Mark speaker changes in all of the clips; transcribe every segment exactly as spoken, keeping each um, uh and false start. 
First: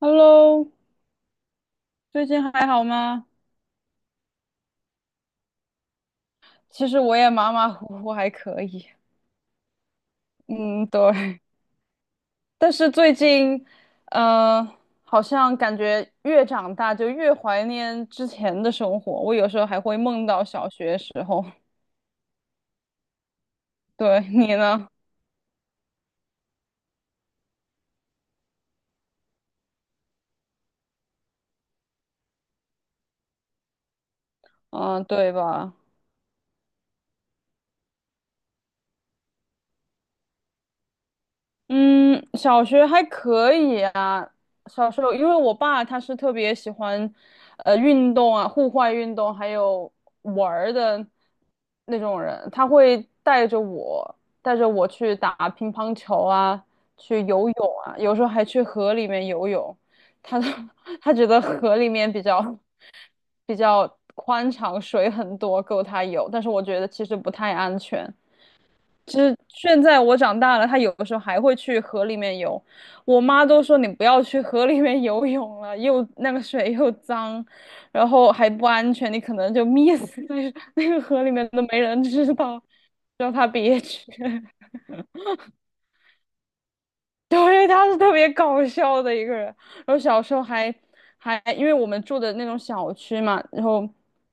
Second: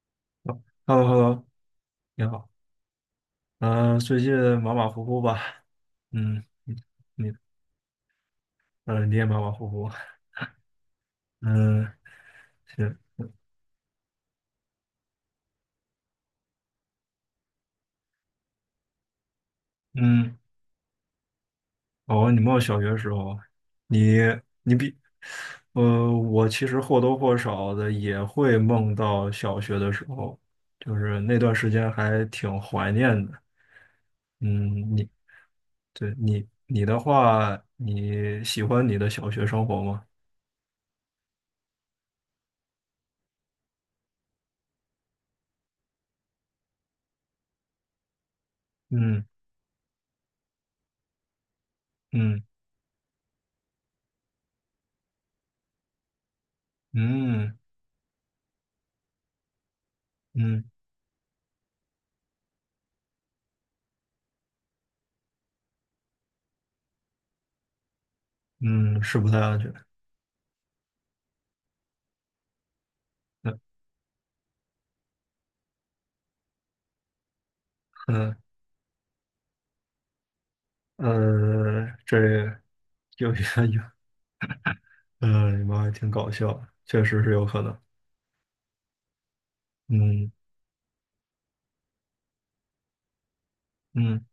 Speaker 1: Hello，
Speaker 2: h e l l o h e l l o 你
Speaker 1: 最近
Speaker 2: 好。
Speaker 1: 还好吗？
Speaker 2: 嗯，最近马马虎虎吧？嗯，你
Speaker 1: 其实我也
Speaker 2: 你
Speaker 1: 马马虎虎，还可以。
Speaker 2: 呃，你也马马虎虎。
Speaker 1: 嗯，对。
Speaker 2: 嗯，
Speaker 1: 但是
Speaker 2: 行。
Speaker 1: 最近，呃，好像感觉越长大就越怀念之前的生活。我有时候还会梦
Speaker 2: 嗯，
Speaker 1: 到小学时候。
Speaker 2: 哦，你梦小学的时候，你
Speaker 1: 对，你
Speaker 2: 你
Speaker 1: 呢？
Speaker 2: 比，呃，我其实或多或少的也会梦到小学的时候，就是那段时间还挺怀念的。嗯，
Speaker 1: 嗯，
Speaker 2: 你
Speaker 1: 对吧？
Speaker 2: 对，你你的话，你喜欢你的小学生活吗？
Speaker 1: 嗯，小学还可以啊。小时候，因为我爸他是特别喜欢，呃，运动啊，户外运
Speaker 2: 嗯，
Speaker 1: 动，还有玩儿的那种
Speaker 2: 嗯，
Speaker 1: 人，他会带着我，带着我去打乒乓球啊，去游
Speaker 2: 嗯，
Speaker 1: 泳啊，有时候还去河里面游泳。他
Speaker 2: 嗯，
Speaker 1: 他觉得河里面比较比较宽敞，水很多，够他游。但是我觉得其实不太安全。
Speaker 2: 嗯，是
Speaker 1: 就
Speaker 2: 不
Speaker 1: 是
Speaker 2: 太安全。
Speaker 1: 现在我长大了，他有的时候还会去河里面游。我妈都说你不要去河里面游泳了，又那个水又脏，然后
Speaker 2: 嗯，
Speaker 1: 还不安全，你可能就 溺死在那个河里面都没
Speaker 2: 呃，
Speaker 1: 人
Speaker 2: 这
Speaker 1: 知道，
Speaker 2: 有
Speaker 1: 让
Speaker 2: 有
Speaker 1: 他 别
Speaker 2: 有，
Speaker 1: 去。
Speaker 2: 呃，你妈还挺搞笑的，确实 是有可
Speaker 1: 对，
Speaker 2: 能。
Speaker 1: 他是特别搞笑的一个人。然后小
Speaker 2: 嗯，
Speaker 1: 时候还还因为我们住的那种小区嘛，然后
Speaker 2: 嗯，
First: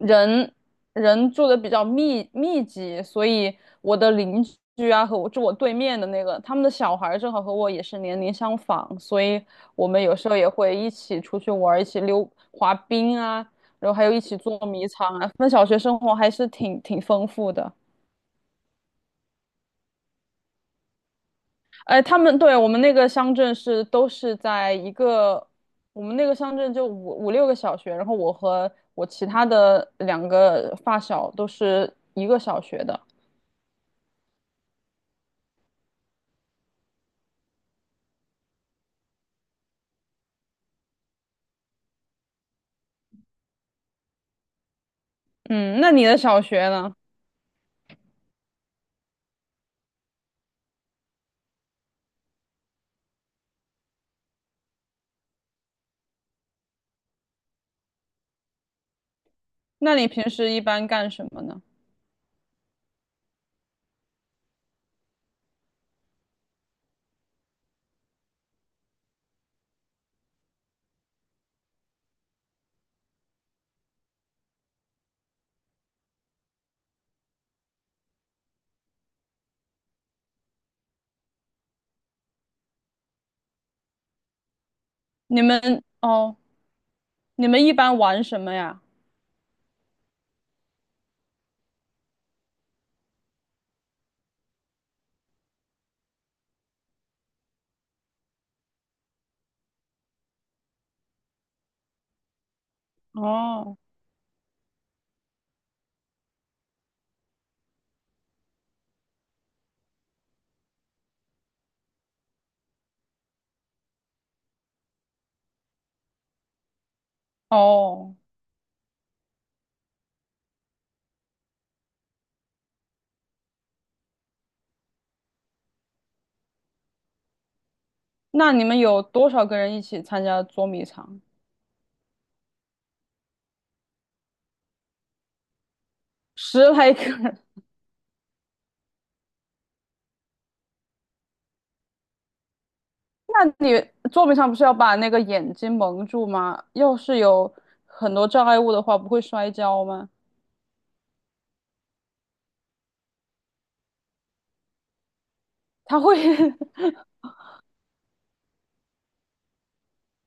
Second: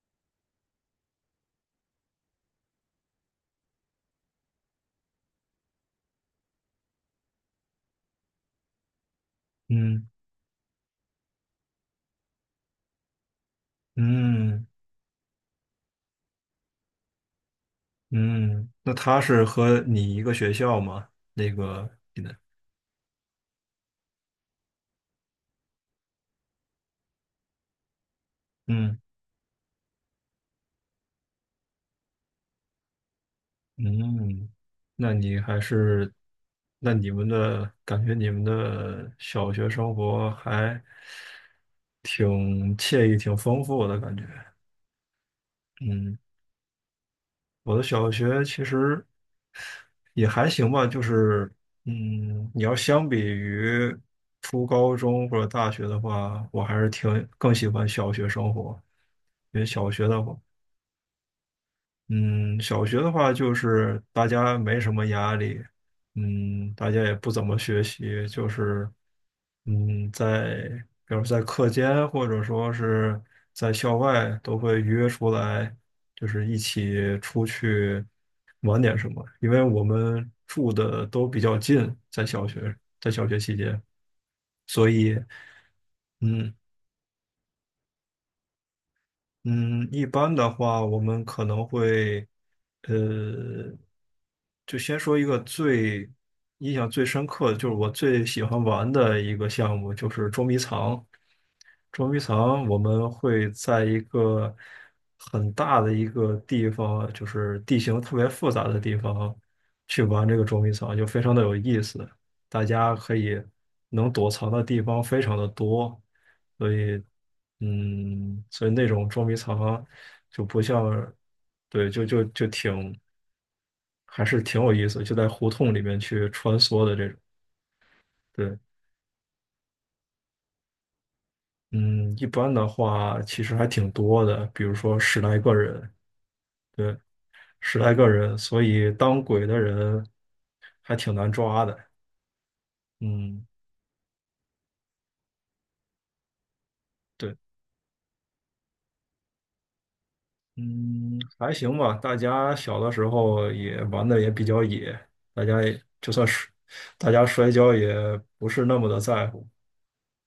Speaker 1: 人人住的比较密密集，所以我的邻居啊和我住我对面的那个，他们的小孩儿正好和我也是年龄相仿，所以我们
Speaker 2: 嗯，
Speaker 1: 有时候也会一起出去玩儿一起溜滑冰啊，然后还有一起捉
Speaker 2: 嗯，
Speaker 1: 迷藏啊。那小学生活还是挺挺丰富的。
Speaker 2: 嗯，那他是和你一个学校吗？那个
Speaker 1: 哎，他
Speaker 2: 你的，
Speaker 1: 们对我们那个乡镇是都是在一个，我们那个乡镇就五五六个小学，然后我和
Speaker 2: 嗯，
Speaker 1: 我其他的两个发小都是一个小学的。
Speaker 2: 嗯，那你还是，那你们的感觉，你们的小学生活还挺惬意、挺丰富的感觉。
Speaker 1: 嗯，那你的
Speaker 2: 嗯，
Speaker 1: 小学呢？
Speaker 2: 我的小学其实也还行吧，就是嗯，你要相比于初高中或者大学的话，我还是挺更喜欢小学生活，因为小
Speaker 1: 那你
Speaker 2: 学的
Speaker 1: 平
Speaker 2: 话。
Speaker 1: 时一般干什么呢？
Speaker 2: 嗯，小学的话就是大家没什么压力，嗯，大家也不怎么学习，就是嗯，在比如在课间或者说是在校外都会约出来，就是一起出去玩点什么，因为我们住的都比较近，在小学在小学期间，所以。
Speaker 1: 你们哦，
Speaker 2: 嗯，
Speaker 1: 你们一般玩什么呀？
Speaker 2: 嗯，一般的话，我们可能会，呃，就先说一个最印象最深刻的，就是我最喜欢玩的一个项目，就是捉迷藏。捉迷藏，我们会
Speaker 1: 哦
Speaker 2: 在一个很大的一个地方，就是地形特别复杂的地方，去玩这个捉迷藏，就非常的有意思。大家可以能躲藏的地方非常的多。所以，
Speaker 1: 哦，
Speaker 2: 嗯，所以那种捉迷藏就不像，对，就就就挺还是挺有意思，就在胡同里面去穿梭的这种。
Speaker 1: 那
Speaker 2: 对，
Speaker 1: 你们有多少个人一起参加捉迷藏？
Speaker 2: 嗯，一般的话其实还挺多的，比如说十来个人，
Speaker 1: 十来
Speaker 2: 对，
Speaker 1: 个人，
Speaker 2: 十来个人，所以当鬼的人还挺难抓的。
Speaker 1: 那
Speaker 2: 嗯，
Speaker 1: 你作品上不是要把那个眼睛蒙住吗？要是
Speaker 2: 对，
Speaker 1: 有很多障碍物的话，不会摔跤吗？
Speaker 2: 嗯，还行吧。大家小的时候也玩的也比较野，大家也
Speaker 1: 他
Speaker 2: 就
Speaker 1: 会，
Speaker 2: 算 是大家摔跤也不是那么的在乎。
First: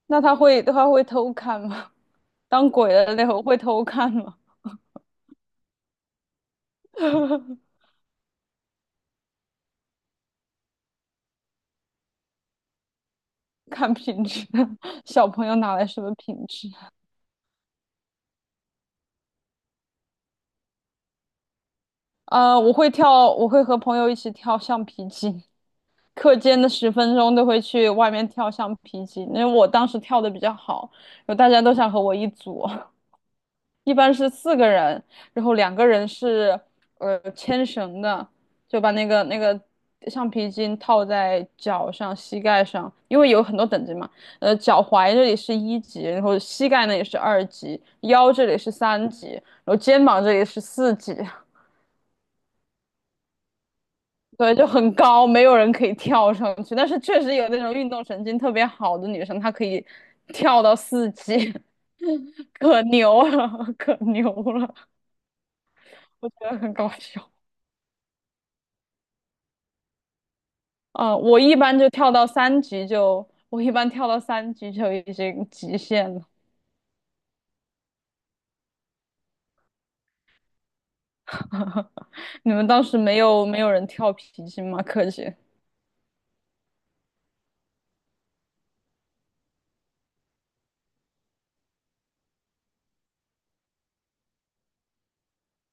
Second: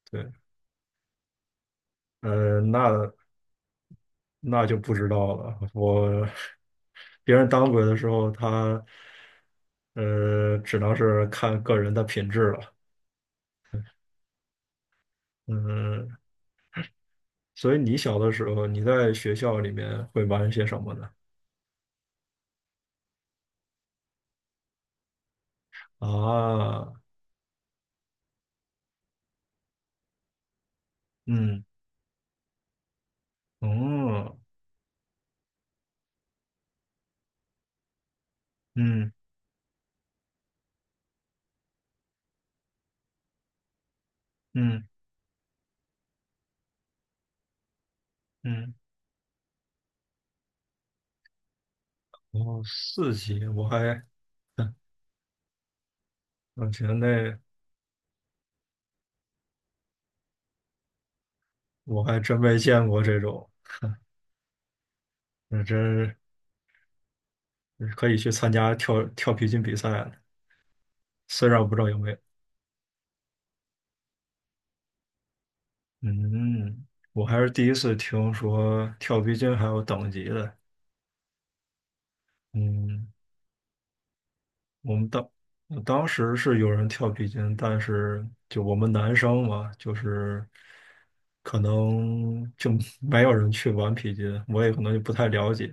Speaker 1: 那
Speaker 2: 对，
Speaker 1: 他会他会偷看吗？
Speaker 2: 呃，
Speaker 1: 当鬼
Speaker 2: 那
Speaker 1: 的那会会偷看吗？
Speaker 2: 那就不知道了。我别人当 鬼的时候，他呃，只能是看个人的品质了。
Speaker 1: 看品质，小朋友哪来什么
Speaker 2: 嗯，
Speaker 1: 品质？
Speaker 2: 所以你小的时候，你在学校里面会玩些什么呢？
Speaker 1: 呃，我会跳，我会和朋友一起跳橡皮筋，课间的
Speaker 2: 啊，
Speaker 1: 十分钟都会去外面跳橡皮筋，因为我当时跳的比较好，有大家
Speaker 2: 嗯，
Speaker 1: 都想和我一组。一般是
Speaker 2: 哦，
Speaker 1: 四个人，然后两个人是呃牵绳的，就把那
Speaker 2: 嗯，
Speaker 1: 个那个橡皮筋套在脚上、膝盖上，因为有很多等级嘛。呃，脚
Speaker 2: 嗯，
Speaker 1: 踝这里是一级，然后膝盖呢也是二级，腰这里是
Speaker 2: 嗯，
Speaker 1: 三级，然后肩膀这里是四级。
Speaker 2: 然后四级，我还，
Speaker 1: 对，就很高，没有人可以跳上
Speaker 2: 我
Speaker 1: 去。
Speaker 2: 觉
Speaker 1: 但
Speaker 2: 得
Speaker 1: 是确实
Speaker 2: 那
Speaker 1: 有那种运动神经特别好的女生，她可以跳到四级，
Speaker 2: 我还真 没
Speaker 1: 可
Speaker 2: 见过这
Speaker 1: 牛
Speaker 2: 种，
Speaker 1: 了，可牛了，
Speaker 2: 那真
Speaker 1: 我觉得很搞笑。
Speaker 2: 可以去参加跳跳皮筋比赛了，
Speaker 1: 哦，我
Speaker 2: 虽
Speaker 1: 一
Speaker 2: 然我不
Speaker 1: 般
Speaker 2: 知道
Speaker 1: 就
Speaker 2: 有没
Speaker 1: 跳
Speaker 2: 有。
Speaker 1: 到三级就，我一般跳到三级就已经极限了。
Speaker 2: 嗯，我还是第一次听说跳皮筋还有等级的。
Speaker 1: 你们当时
Speaker 2: 嗯，
Speaker 1: 没有没有人跳皮筋吗？
Speaker 2: 我
Speaker 1: 柯
Speaker 2: 们当
Speaker 1: 间？
Speaker 2: 我当时是有人跳皮筋，但是就我们男生嘛，就是可能就 没有人去玩皮筋，我也可能就不太了解。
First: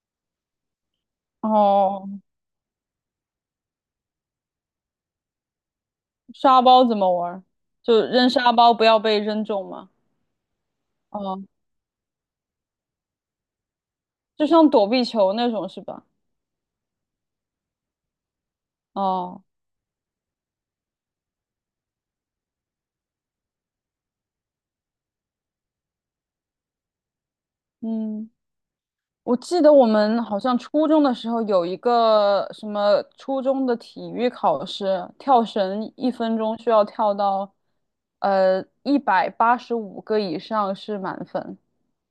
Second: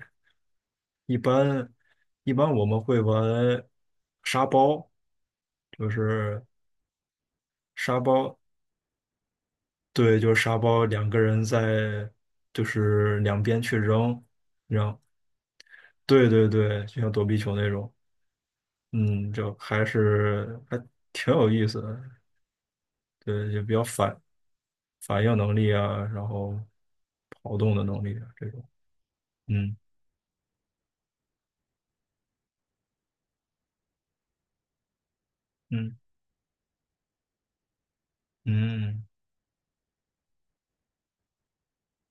Speaker 2: 一般
Speaker 1: 哦，
Speaker 2: 一般我们会玩沙包，就是
Speaker 1: 沙包怎么玩儿？
Speaker 2: 沙
Speaker 1: 就扔
Speaker 2: 包，
Speaker 1: 沙包不要被扔中吗？
Speaker 2: 对，就是沙包，两个人
Speaker 1: 哦，
Speaker 2: 在就是两边去扔。
Speaker 1: 就像躲
Speaker 2: 扔。
Speaker 1: 避球那种是吧？
Speaker 2: 对，对，对，就像躲避球那种，嗯，
Speaker 1: 哦，
Speaker 2: 就还是还挺有意思的，对，也比较反反应能力啊，然后跑动的能力
Speaker 1: 嗯。
Speaker 2: 啊这种，
Speaker 1: 我记得
Speaker 2: 嗯，
Speaker 1: 我们好像初中的时候有一个什么初中的体育考试，跳绳
Speaker 2: 嗯，
Speaker 1: 一分钟需要跳到呃一
Speaker 2: 嗯，
Speaker 1: 百八十五个以上是满分。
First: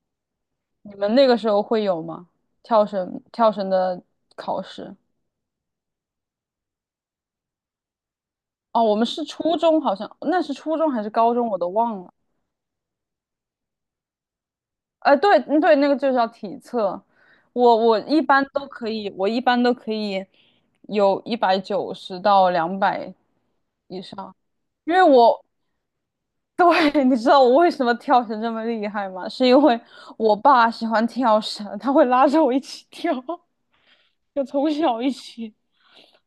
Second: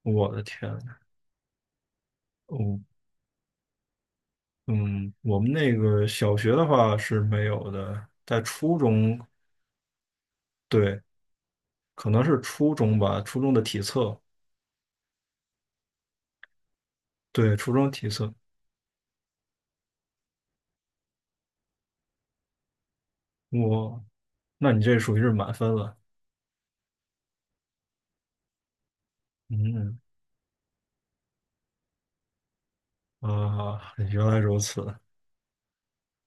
Speaker 2: 我的天呐，
Speaker 1: 你们那个时候会有吗？
Speaker 2: 哦，
Speaker 1: 跳绳跳绳的考试？
Speaker 2: 嗯，我们那个小学的话是没有的，在初
Speaker 1: 哦，我们
Speaker 2: 中，
Speaker 1: 是初中，好像那是初中
Speaker 2: 对，
Speaker 1: 还是高中，我都忘
Speaker 2: 可
Speaker 1: 了。
Speaker 2: 能是初中吧，初中的体测，
Speaker 1: 呃，对嗯对，那个就叫体测。
Speaker 2: 对，初
Speaker 1: 我
Speaker 2: 中
Speaker 1: 我
Speaker 2: 体
Speaker 1: 一
Speaker 2: 测，
Speaker 1: 般都可以，我一般都可以有一百九十到两百以
Speaker 2: 我，
Speaker 1: 上，
Speaker 2: 那你
Speaker 1: 因
Speaker 2: 这
Speaker 1: 为
Speaker 2: 属于是
Speaker 1: 我
Speaker 2: 满分了，
Speaker 1: 对，你知道我为什么跳绳这么厉害吗？是因为
Speaker 2: 嗯，
Speaker 1: 我爸喜欢跳绳，他会拉着我一起跳，
Speaker 2: 啊，原 来
Speaker 1: 就
Speaker 2: 如
Speaker 1: 从
Speaker 2: 此。
Speaker 1: 小一起，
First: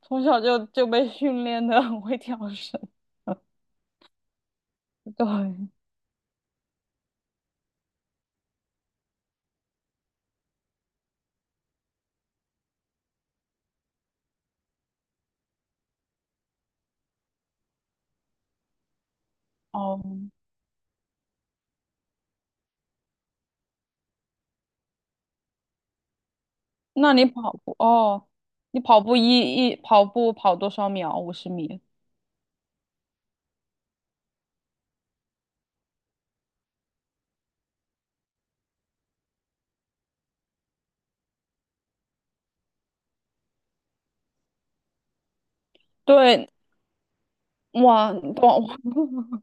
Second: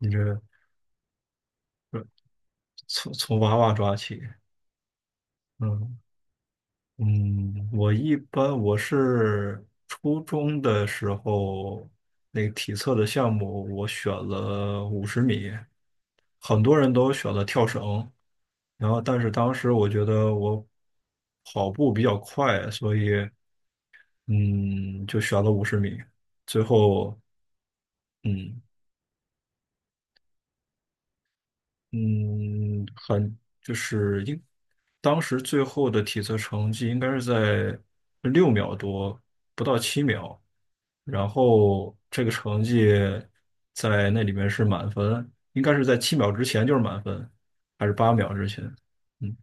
Speaker 2: 你
Speaker 1: 从
Speaker 2: 这
Speaker 1: 小就就被训练的很会跳绳。
Speaker 2: 从从娃娃抓起，
Speaker 1: 对，
Speaker 2: 嗯，嗯，我一般我是初中的时候那个体测的项目，我选了五十米，很多人都选了跳绳，然后但是当时我
Speaker 1: 哦，
Speaker 2: 觉得我跑步比较快，所以嗯就选了五十米，最
Speaker 1: 那
Speaker 2: 后
Speaker 1: 你跑步哦，
Speaker 2: 嗯，
Speaker 1: 你跑步一一跑步跑多少秒？五十米。
Speaker 2: 嗯，很就是应当时最后的体测成绩应该是在六秒多，不到七秒，然后这个成绩在那里面是满分，应该是在七秒之
Speaker 1: 对，
Speaker 2: 前就是满分，还是
Speaker 1: 哇，
Speaker 2: 八秒之
Speaker 1: 哇，
Speaker 2: 前？嗯，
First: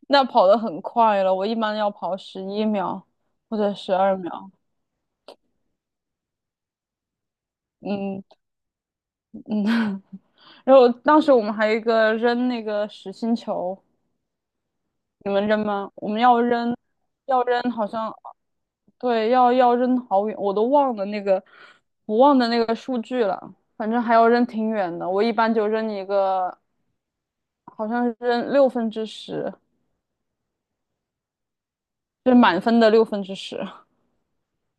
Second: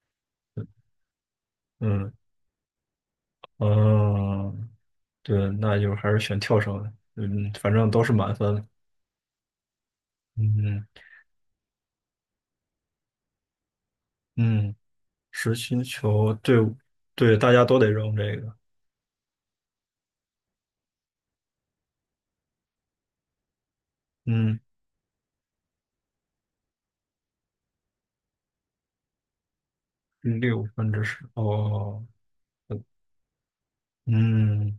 Speaker 1: 那跑得很快了。我一般要
Speaker 2: 嗯，
Speaker 1: 跑十一秒或者十二秒。
Speaker 2: 嗯，对，那就还是选跳绳，嗯，反正都是
Speaker 1: 嗯
Speaker 2: 满分，
Speaker 1: 嗯，然
Speaker 2: 嗯，
Speaker 1: 后当时我们还有一个扔那个实心球，
Speaker 2: 嗯，
Speaker 1: 你们
Speaker 2: 实
Speaker 1: 扔
Speaker 2: 心
Speaker 1: 吗？我们
Speaker 2: 球，
Speaker 1: 要
Speaker 2: 对，
Speaker 1: 扔，
Speaker 2: 对，
Speaker 1: 要
Speaker 2: 大
Speaker 1: 扔，
Speaker 2: 家都
Speaker 1: 好
Speaker 2: 得
Speaker 1: 像
Speaker 2: 扔这个，
Speaker 1: 对，要要扔好远，我都忘了那个，我忘了那个数据了。反正还要扔
Speaker 2: 嗯。
Speaker 1: 挺远的，我一般就扔一个，好像是扔六分之十。
Speaker 2: 六分之十，哦，
Speaker 1: 就是满分的六分之十，
Speaker 2: 嗯，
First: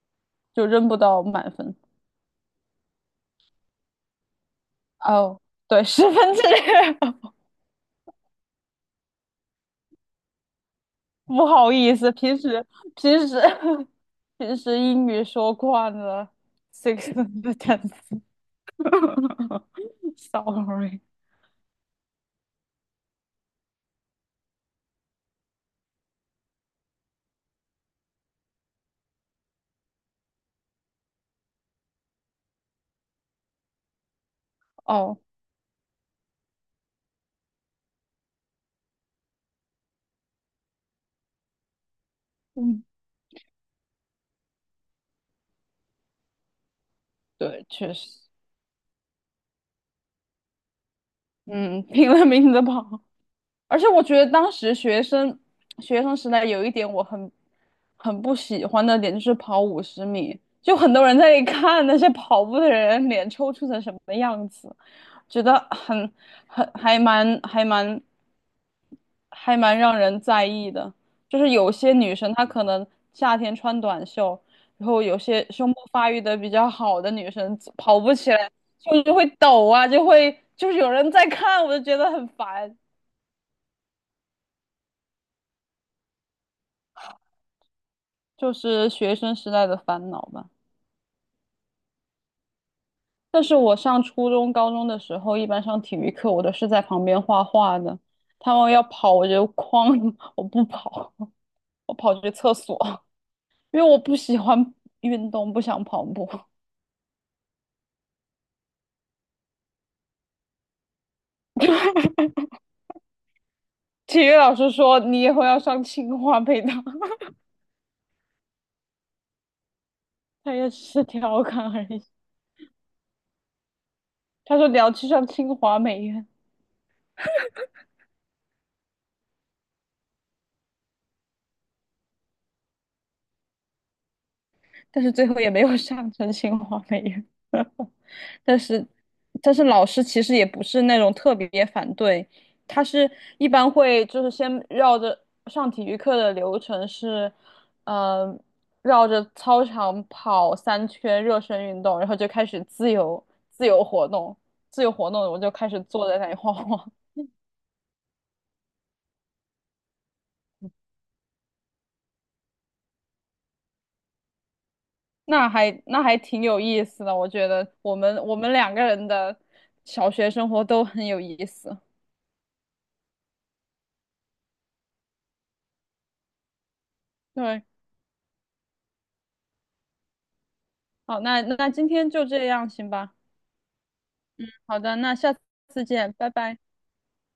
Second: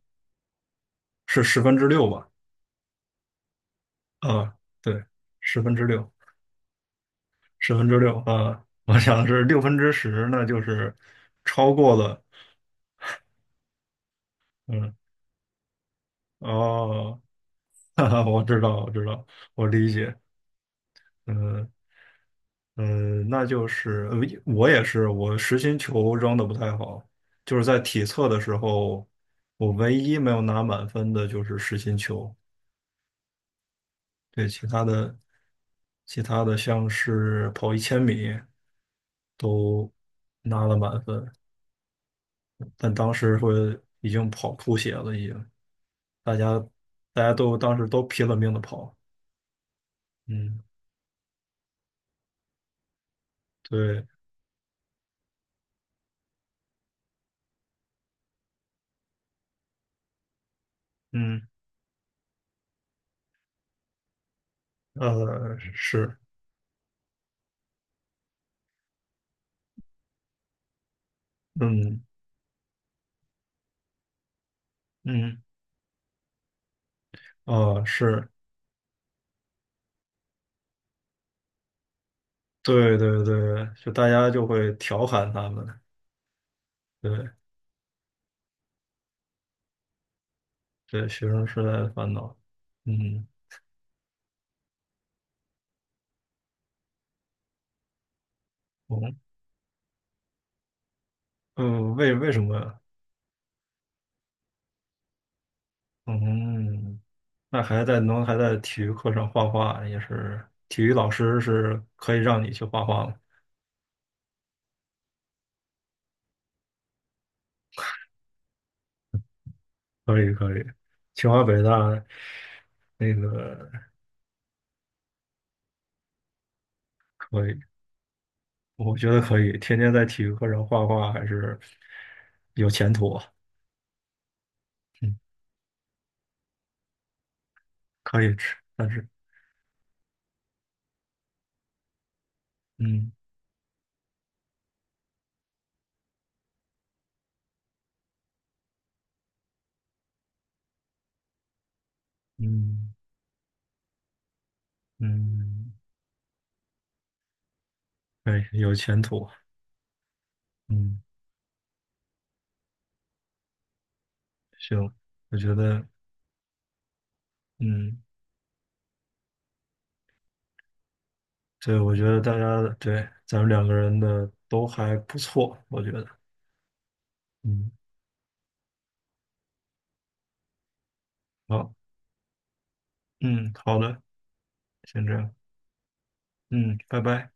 Speaker 1: 就扔不到
Speaker 2: 是
Speaker 1: 满
Speaker 2: 十
Speaker 1: 分。
Speaker 2: 分之六吧？啊，对，
Speaker 1: 哦，
Speaker 2: 十分
Speaker 1: 对，
Speaker 2: 之
Speaker 1: 十
Speaker 2: 六，
Speaker 1: 分之六，
Speaker 2: 十分之六，啊，我想的是六分之十，那就是
Speaker 1: 不好
Speaker 2: 超过
Speaker 1: 意思，
Speaker 2: 了，
Speaker 1: 平时平时平时
Speaker 2: 嗯，
Speaker 1: 英语说惯了，six
Speaker 2: 哦，
Speaker 1: tenth。
Speaker 2: 哈哈，我知道，我知道，我理 解，
Speaker 1: Sorry，
Speaker 2: 嗯，嗯，那就是呃我也是，我实心球扔的不太好，就是在体测的时候，我唯一没有拿满分的就是实心球。对，其他的
Speaker 1: 哦，
Speaker 2: 其他的像是跑一千米都拿了满分，
Speaker 1: 嗯，
Speaker 2: 但当时会已经跑吐血了，已经大家大家都
Speaker 1: 对，
Speaker 2: 当时
Speaker 1: 确
Speaker 2: 都
Speaker 1: 实，
Speaker 2: 拼了命的跑，嗯，
Speaker 1: 嗯，拼了命的跑。而且我
Speaker 2: 对，
Speaker 1: 觉得当时学生学生时代有一点我很很不喜欢的点就是跑五十米，就很多人在那
Speaker 2: 嗯，
Speaker 1: 看那些跑步的人脸抽搐成什么样子，觉得
Speaker 2: 呃，
Speaker 1: 很
Speaker 2: 是，
Speaker 1: 很还蛮还蛮还蛮让人在意的。就是有些
Speaker 2: 嗯，
Speaker 1: 女生她可能夏天穿短袖，然后有
Speaker 2: 嗯，
Speaker 1: 些胸部发育的比较好的女生
Speaker 2: 哦，
Speaker 1: 跑步
Speaker 2: 是，
Speaker 1: 起来就就会抖啊，就会就是有人在看，我就觉得很烦。
Speaker 2: 对，对，对，就大家就会调侃他们，对，
Speaker 1: 就是学生时代的烦恼吧。
Speaker 2: 对，学生时代的烦恼，嗯，
Speaker 1: 但是我上初中、高中的时候，一般上体育课，我都是在旁边画画的。他们要跑，
Speaker 2: 嗯，
Speaker 1: 我就哐，我不跑，
Speaker 2: 呃，
Speaker 1: 我
Speaker 2: 为
Speaker 1: 跑去
Speaker 2: 为什
Speaker 1: 厕所，
Speaker 2: 么？
Speaker 1: 因为我不喜欢运动，不想跑步。
Speaker 2: 嗯，那还在能还在体育课上画画，也是体育老师是可以让你去画画吗？
Speaker 1: 体育老师说你以后要上清华北大，
Speaker 2: 可以，
Speaker 1: 他
Speaker 2: 可以，
Speaker 1: 也只是
Speaker 2: 清
Speaker 1: 调
Speaker 2: 华北
Speaker 1: 侃而
Speaker 2: 大，
Speaker 1: 已。
Speaker 2: 那个
Speaker 1: 他说你要去上清华美院，
Speaker 2: 可以，我觉得可以，天天在体育课上画画还是有前途啊，
Speaker 1: 但是最后也没有上成清华美院。
Speaker 2: 可以 吃，
Speaker 1: 但是，
Speaker 2: 但是
Speaker 1: 但是老师其实也不是那种特别反对，他是
Speaker 2: 嗯，
Speaker 1: 一般会就是先绕着上体育课的流程是，呃，绕着操场跑三圈热身运动，然后就开始
Speaker 2: 嗯，
Speaker 1: 自由自由活动，自由活动我就开
Speaker 2: 嗯，
Speaker 1: 始坐在那里晃晃，
Speaker 2: 可以有前途，嗯，行，我
Speaker 1: 那
Speaker 2: 觉
Speaker 1: 还
Speaker 2: 得
Speaker 1: 那还挺有意思的，我觉得我
Speaker 2: 嗯，
Speaker 1: 们我们两个人的小学生活都很有意思。
Speaker 2: 对，我觉得大家对咱们两个人的都还不错，我觉得。
Speaker 1: 对，
Speaker 2: 嗯。
Speaker 1: 好，那那
Speaker 2: 好，
Speaker 1: 今天就这样，行吧。
Speaker 2: 嗯，好的，
Speaker 1: 好的，
Speaker 2: 先这
Speaker 1: 那下
Speaker 2: 样，
Speaker 1: 次见，拜拜。
Speaker 2: 嗯，拜拜。